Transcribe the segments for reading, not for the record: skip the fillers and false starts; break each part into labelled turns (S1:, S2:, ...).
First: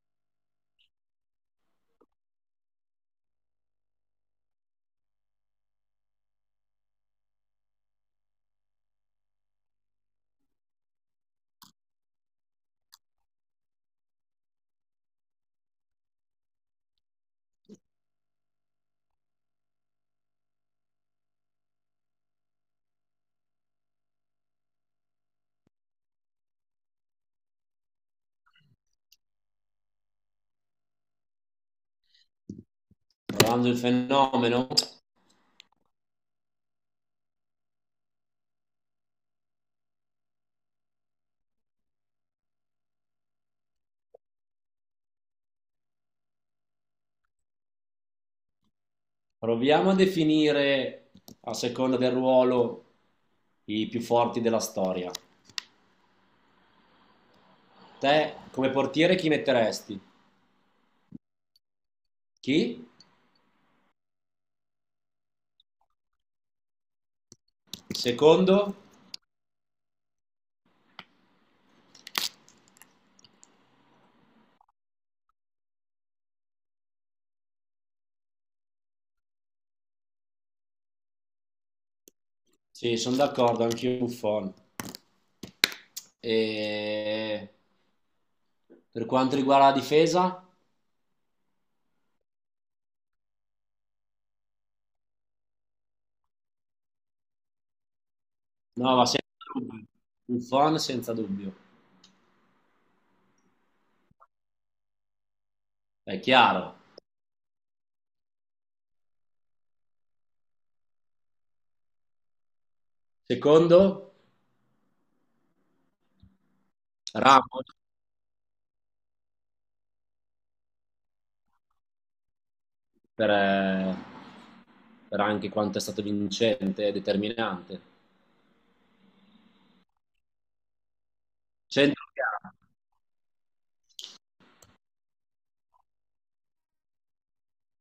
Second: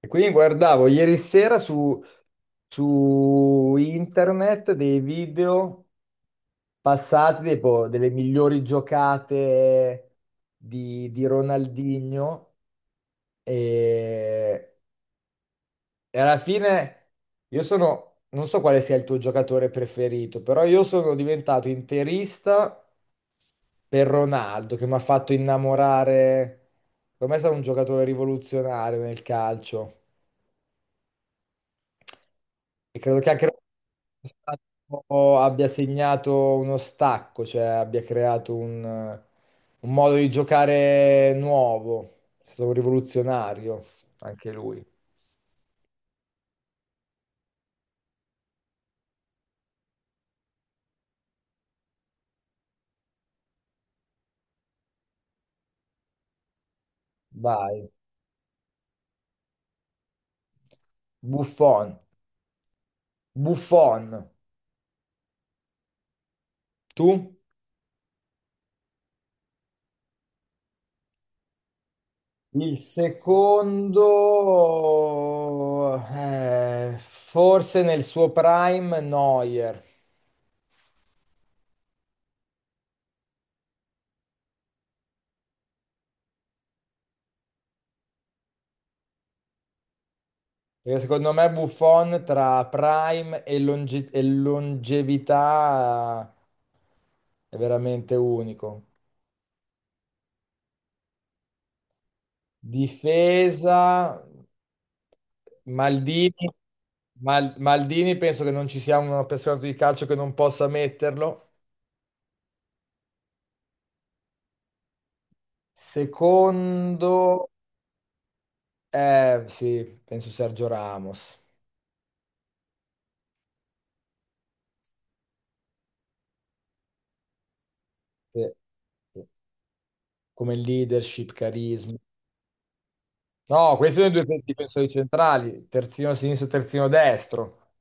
S1: E quindi guardavo ieri sera su internet dei video passati tipo, delle migliori giocate di Ronaldinho e, e alla fine non so quale sia il tuo giocatore preferito, però io sono diventato interista per Ronaldo che mi ha fatto innamorare. Per me è stato un giocatore rivoluzionario nel calcio. E credo che anche
S2: Provando il fenomeno,
S1: stato- abbia segnato uno stacco, cioè abbia creato un modo di giocare nuovo. È stato un rivoluzionario anche lui.
S2: proviamo a definire, a seconda del ruolo, i più forti della storia.
S1: Vai,
S2: Te, come portiere, chi metteresti?
S1: Buffon.
S2: Chi?
S1: Buffon, tu?
S2: Secondo?
S1: Il secondo, forse nel suo prime, Neuer.
S2: Sì, sono d'accordo, anch'io Buffon. E... Per quanto riguarda la difesa?
S1: Perché secondo me Buffon tra prime e longevità è veramente unico.
S2: No, ma senza dubbio. Buffon senza dubbio.
S1: Difesa,
S2: È
S1: Maldini.
S2: chiaro.
S1: Maldini penso che non ci sia un appassionato di calcio che non possa metterlo.
S2: Secondo?
S1: Secondo,
S2: Ramos?
S1: eh sì, penso Sergio Ramos.
S2: Per, per anche quanto è stato vincente e determinante.
S1: Sì, sì. Come leadership, carisma.
S2: Centrocampo,
S1: No, questi sono i due difensori centrali, terzino sinistro, terzino destro.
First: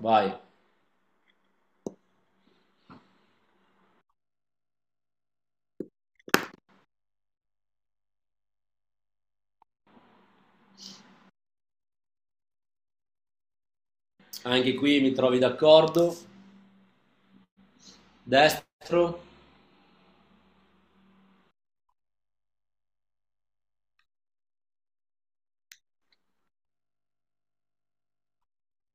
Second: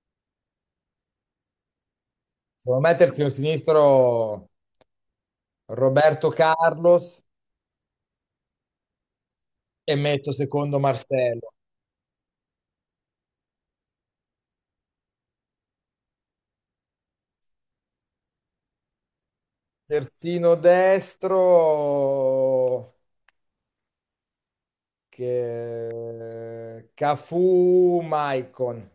S2: vai.
S1: Devo mettersi un sinistro, Roberto Carlos, e metto secondo Marcello.
S2: Anche qui mi trovi d'accordo. Destro,
S1: Terzino destro, che Cafu, Maicon.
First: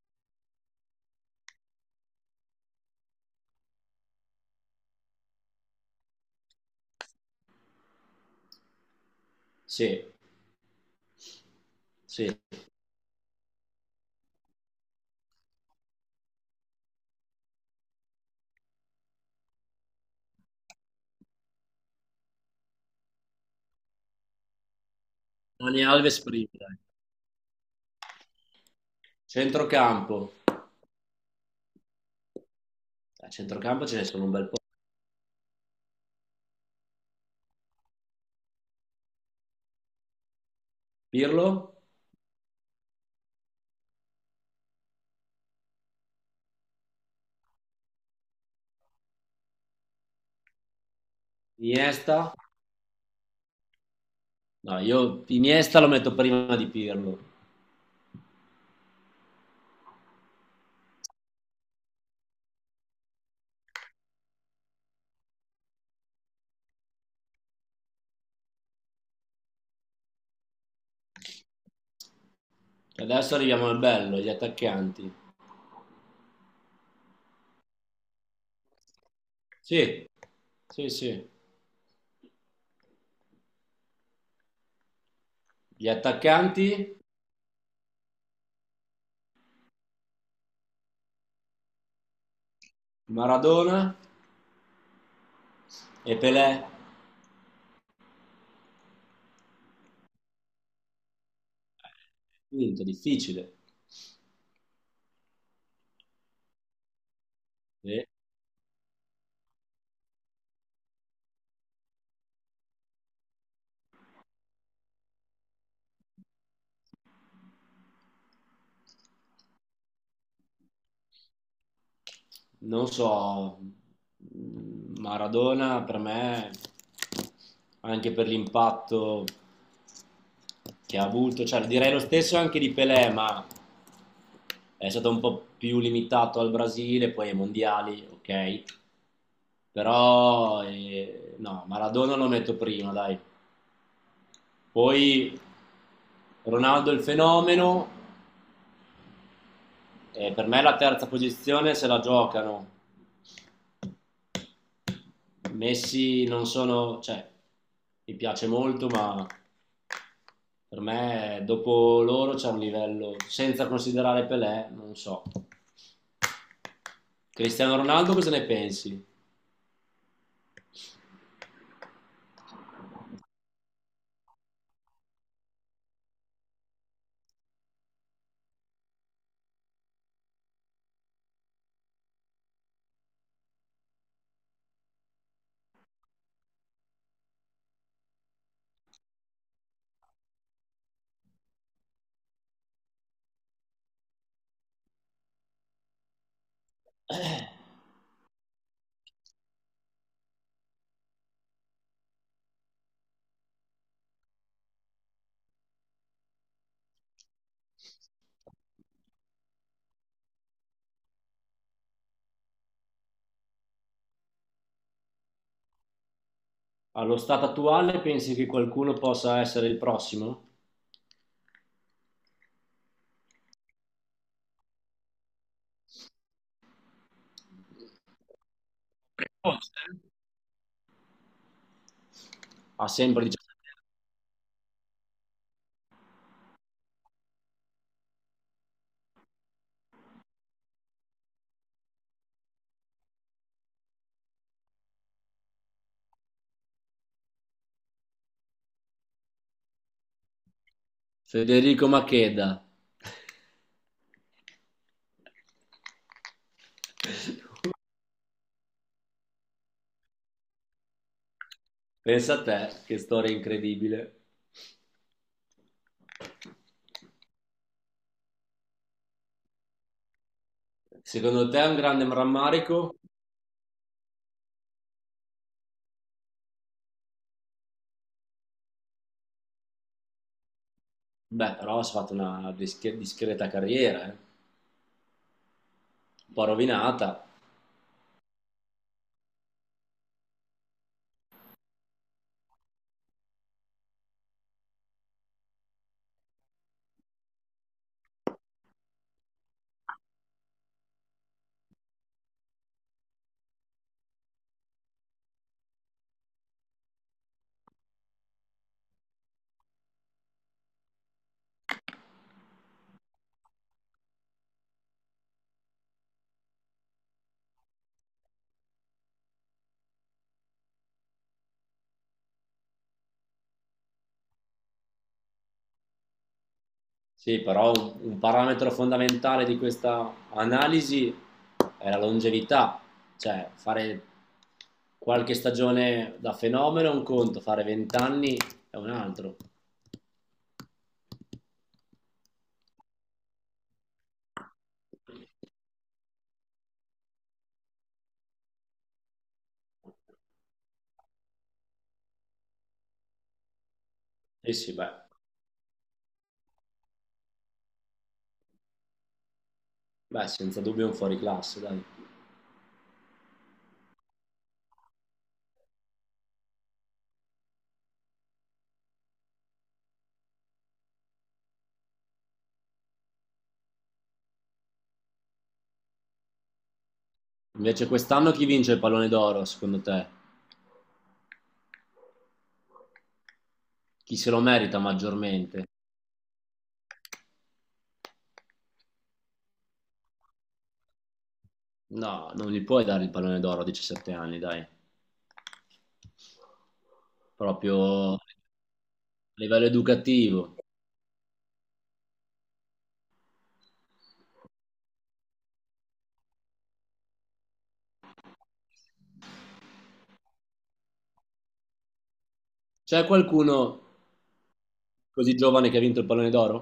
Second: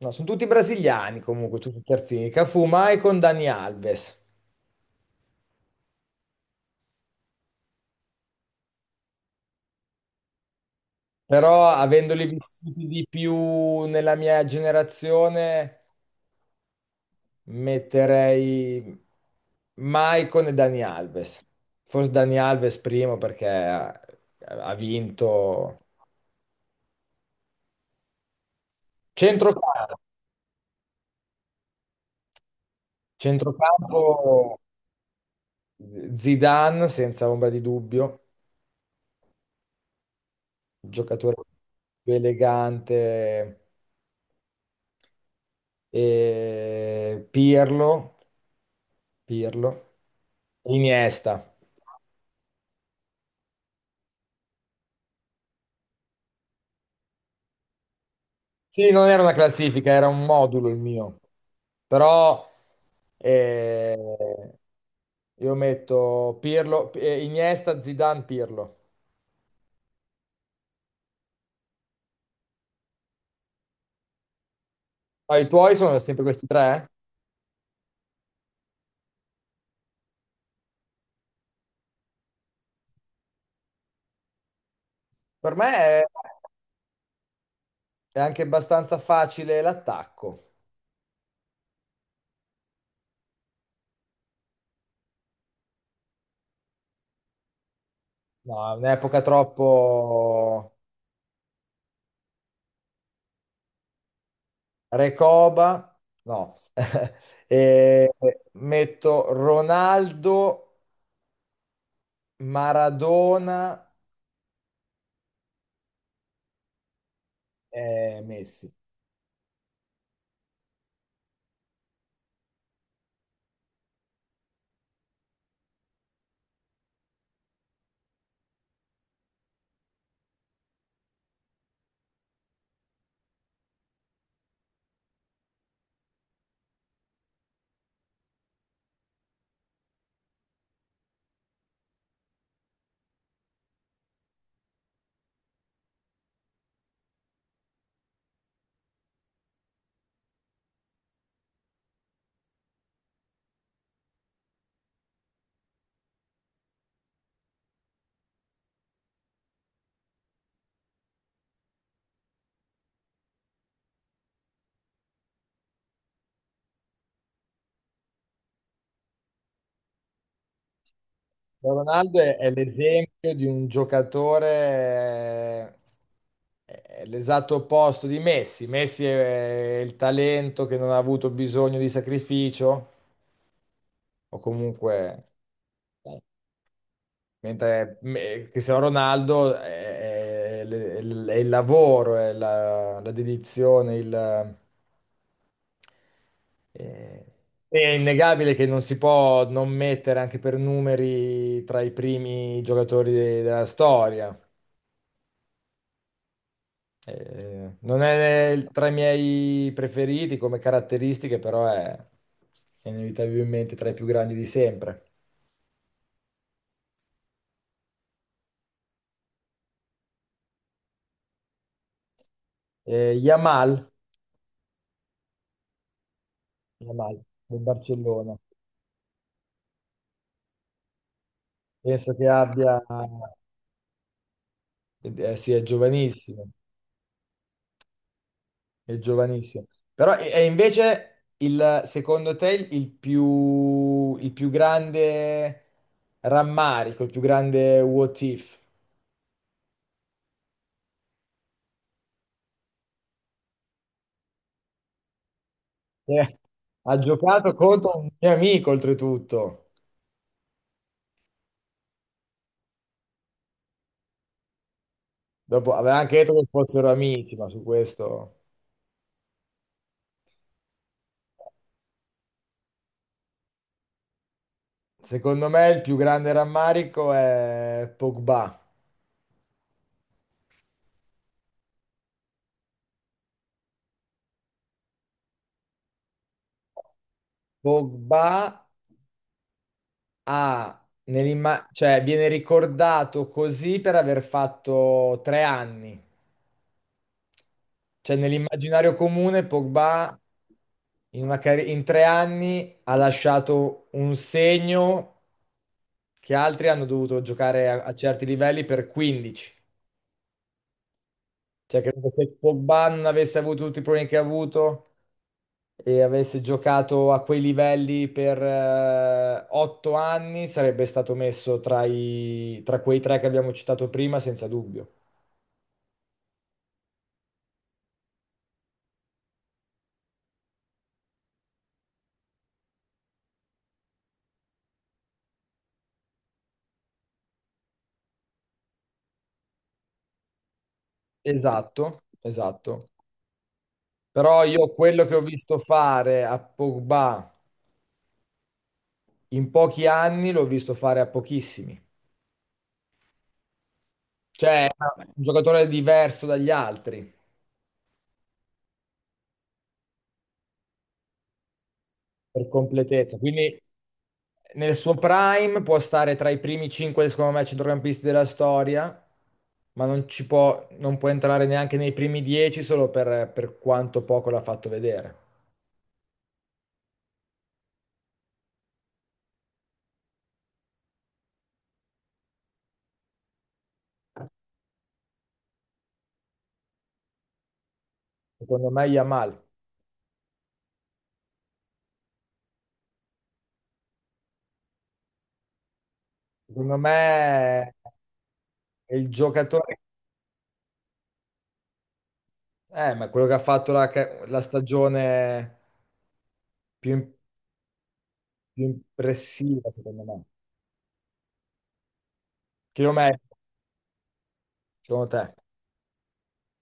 S1: No, sono tutti brasiliani comunque, tutti terzini. Cafu, Maicon, Dani Alves.
S2: sì,
S1: Però avendoli
S2: sì.
S1: vissuti di più nella mia generazione, metterei Maicon e Dani Alves. Forse Dani Alves primo perché ha
S2: Dani
S1: vinto
S2: Alves prima, dai.
S1: centrocampo,
S2: Centrocampo, a centrocampo ce
S1: centrocampo,
S2: ne sono un bel po'.
S1: Zidane senza ombra di dubbio, giocatore
S2: Pirlo,
S1: più elegante, e Pirlo, Iniesta.
S2: Iniesta, no, io Iniesta lo metto prima di Pirlo.
S1: Sì, non era una classifica, era un modulo il mio. Però eh, io metto Pirlo, Iniesta, Zidane, Pirlo.
S2: Adesso arriviamo al bello, gli attaccanti.
S1: Ma i tuoi sono sempre questi tre?
S2: Sì, sì, sì.
S1: Per me
S2: Gli attaccanti,
S1: è anche abbastanza facile l'attacco.
S2: Maradona e Pelé.
S1: No, è un'epoca troppo
S2: Quinto, difficile.
S1: Recoba. No.
S2: Eh,
S1: E metto Ronaldo, Maradona e Messi.
S2: Non so, Maradona per me, anche per l'impatto che ha avuto, cioè direi lo stesso anche di Pelé, ma è stato un po' più limitato al Brasile, poi ai mondiali, ok? Però no, Maradona lo metto prima, dai. Poi Ronaldo il fenomeno, per me la terza posizione se la giocano. Messi non sono, cioè, mi piace molto, ma per me dopo loro c'è un livello, senza considerare Pelé, non so. Cristiano Ronaldo, cosa ne pensi?
S1: Ronaldo è l'esempio di un giocatore. Eh, è l'esatto opposto di Messi. Messi è il talento che non ha avuto bisogno di sacrificio, o comunque eh, mentre Cristiano Ronaldo è il lavoro, è la dedizione, eh,
S2: Eh,
S1: è innegabile che non si può non mettere anche per numeri tra i primi giocatori della storia. Non è tra i miei preferiti come caratteristiche, però è inevitabilmente tra i più grandi di sempre.
S2: allo stato attuale pensi che qualcuno possa essere il prossimo?
S1: Yamal, Yamal del Barcellona.
S2: Forse.
S1: Penso che abbia,
S2: Ha sempre 17 anni.
S1: sì, è giovanissimo, è giovanissimo. Però è invece il, secondo te, il più, il più grande rammarico, il più grande what if?
S2: Federico Macheda.
S1: Eh, ha giocato contro un mio amico, oltretutto.
S2: Pensa a te, che storia incredibile.
S1: Dopo aveva anche detto che fossero amici, ma su questo...
S2: Secondo te è un grande rammarico?
S1: Secondo me il più grande rammarico è Pogba.
S2: Beh, però ha fatto una discreta carriera, eh. Un po' rovinata.
S1: Pogba, ah, cioè viene ricordato così per aver fatto 3 anni. Cioè nell'immaginario comune Pogba, in 3 anni, ha lasciato un segno che altri hanno dovuto giocare a, a certi livelli per 15. Cioè credo che se Pogba non avesse avuto tutti i problemi che ha avuto e avesse giocato a quei livelli per 8 anni, sarebbe stato messo tra tra quei tre che abbiamo citato prima, senza dubbio.
S2: Sì, però un parametro fondamentale di questa analisi è la longevità. Cioè, fare qualche stagione da fenomeno è un conto, fare 20 anni è un altro.
S1: Esatto, esatto. Però io quello che ho visto fare a Pogba in pochi anni l'ho visto fare a pochissimi.
S2: Sì,
S1: Cioè, è
S2: sì, beh,
S1: un giocatore diverso dagli altri
S2: beh, senza dubbio è un fuoriclasse, dai.
S1: per completezza. Quindi nel suo prime può stare tra i primi 5, secondo me, centrocampisti della storia, ma non ci può, non può entrare neanche nei primi 10 solo per quanto poco l'ha fatto vedere.
S2: Invece quest'anno chi vince il pallone d'oro, secondo te? Chi se lo merita maggiormente?
S1: Secondo me Yamal.
S2: No, non gli puoi dare il pallone d'oro a 17 anni, dai.
S1: Secondo me
S2: Proprio a
S1: è il
S2: livello
S1: giocatore.
S2: educativo.
S1: Ma quello che ha fatto la stagione più, im- più impressiva, secondo me.
S2: C'è
S1: Chilometro,
S2: qualcuno
S1: secondo te?
S2: così giovane che ha vinto il pallone d'oro?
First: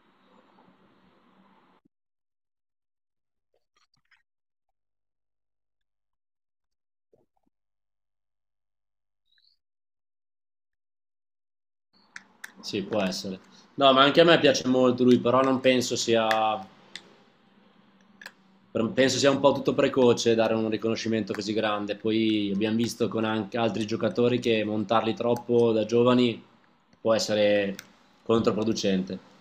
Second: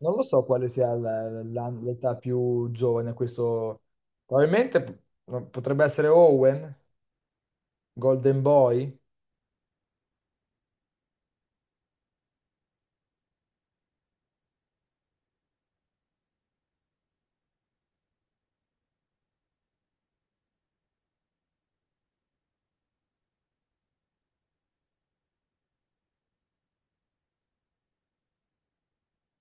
S1: Non lo so quale sia l'età più giovane, questo probabilmente no, potrebbe essere Owen, Golden Boy.
S2: Sì, può essere. No, ma anche a me piace molto lui, però non penso sia, penso sia un po' tutto precoce dare un riconoscimento così grande. Poi abbiamo visto con anche altri giocatori che montarli troppo da giovani può essere controproducente.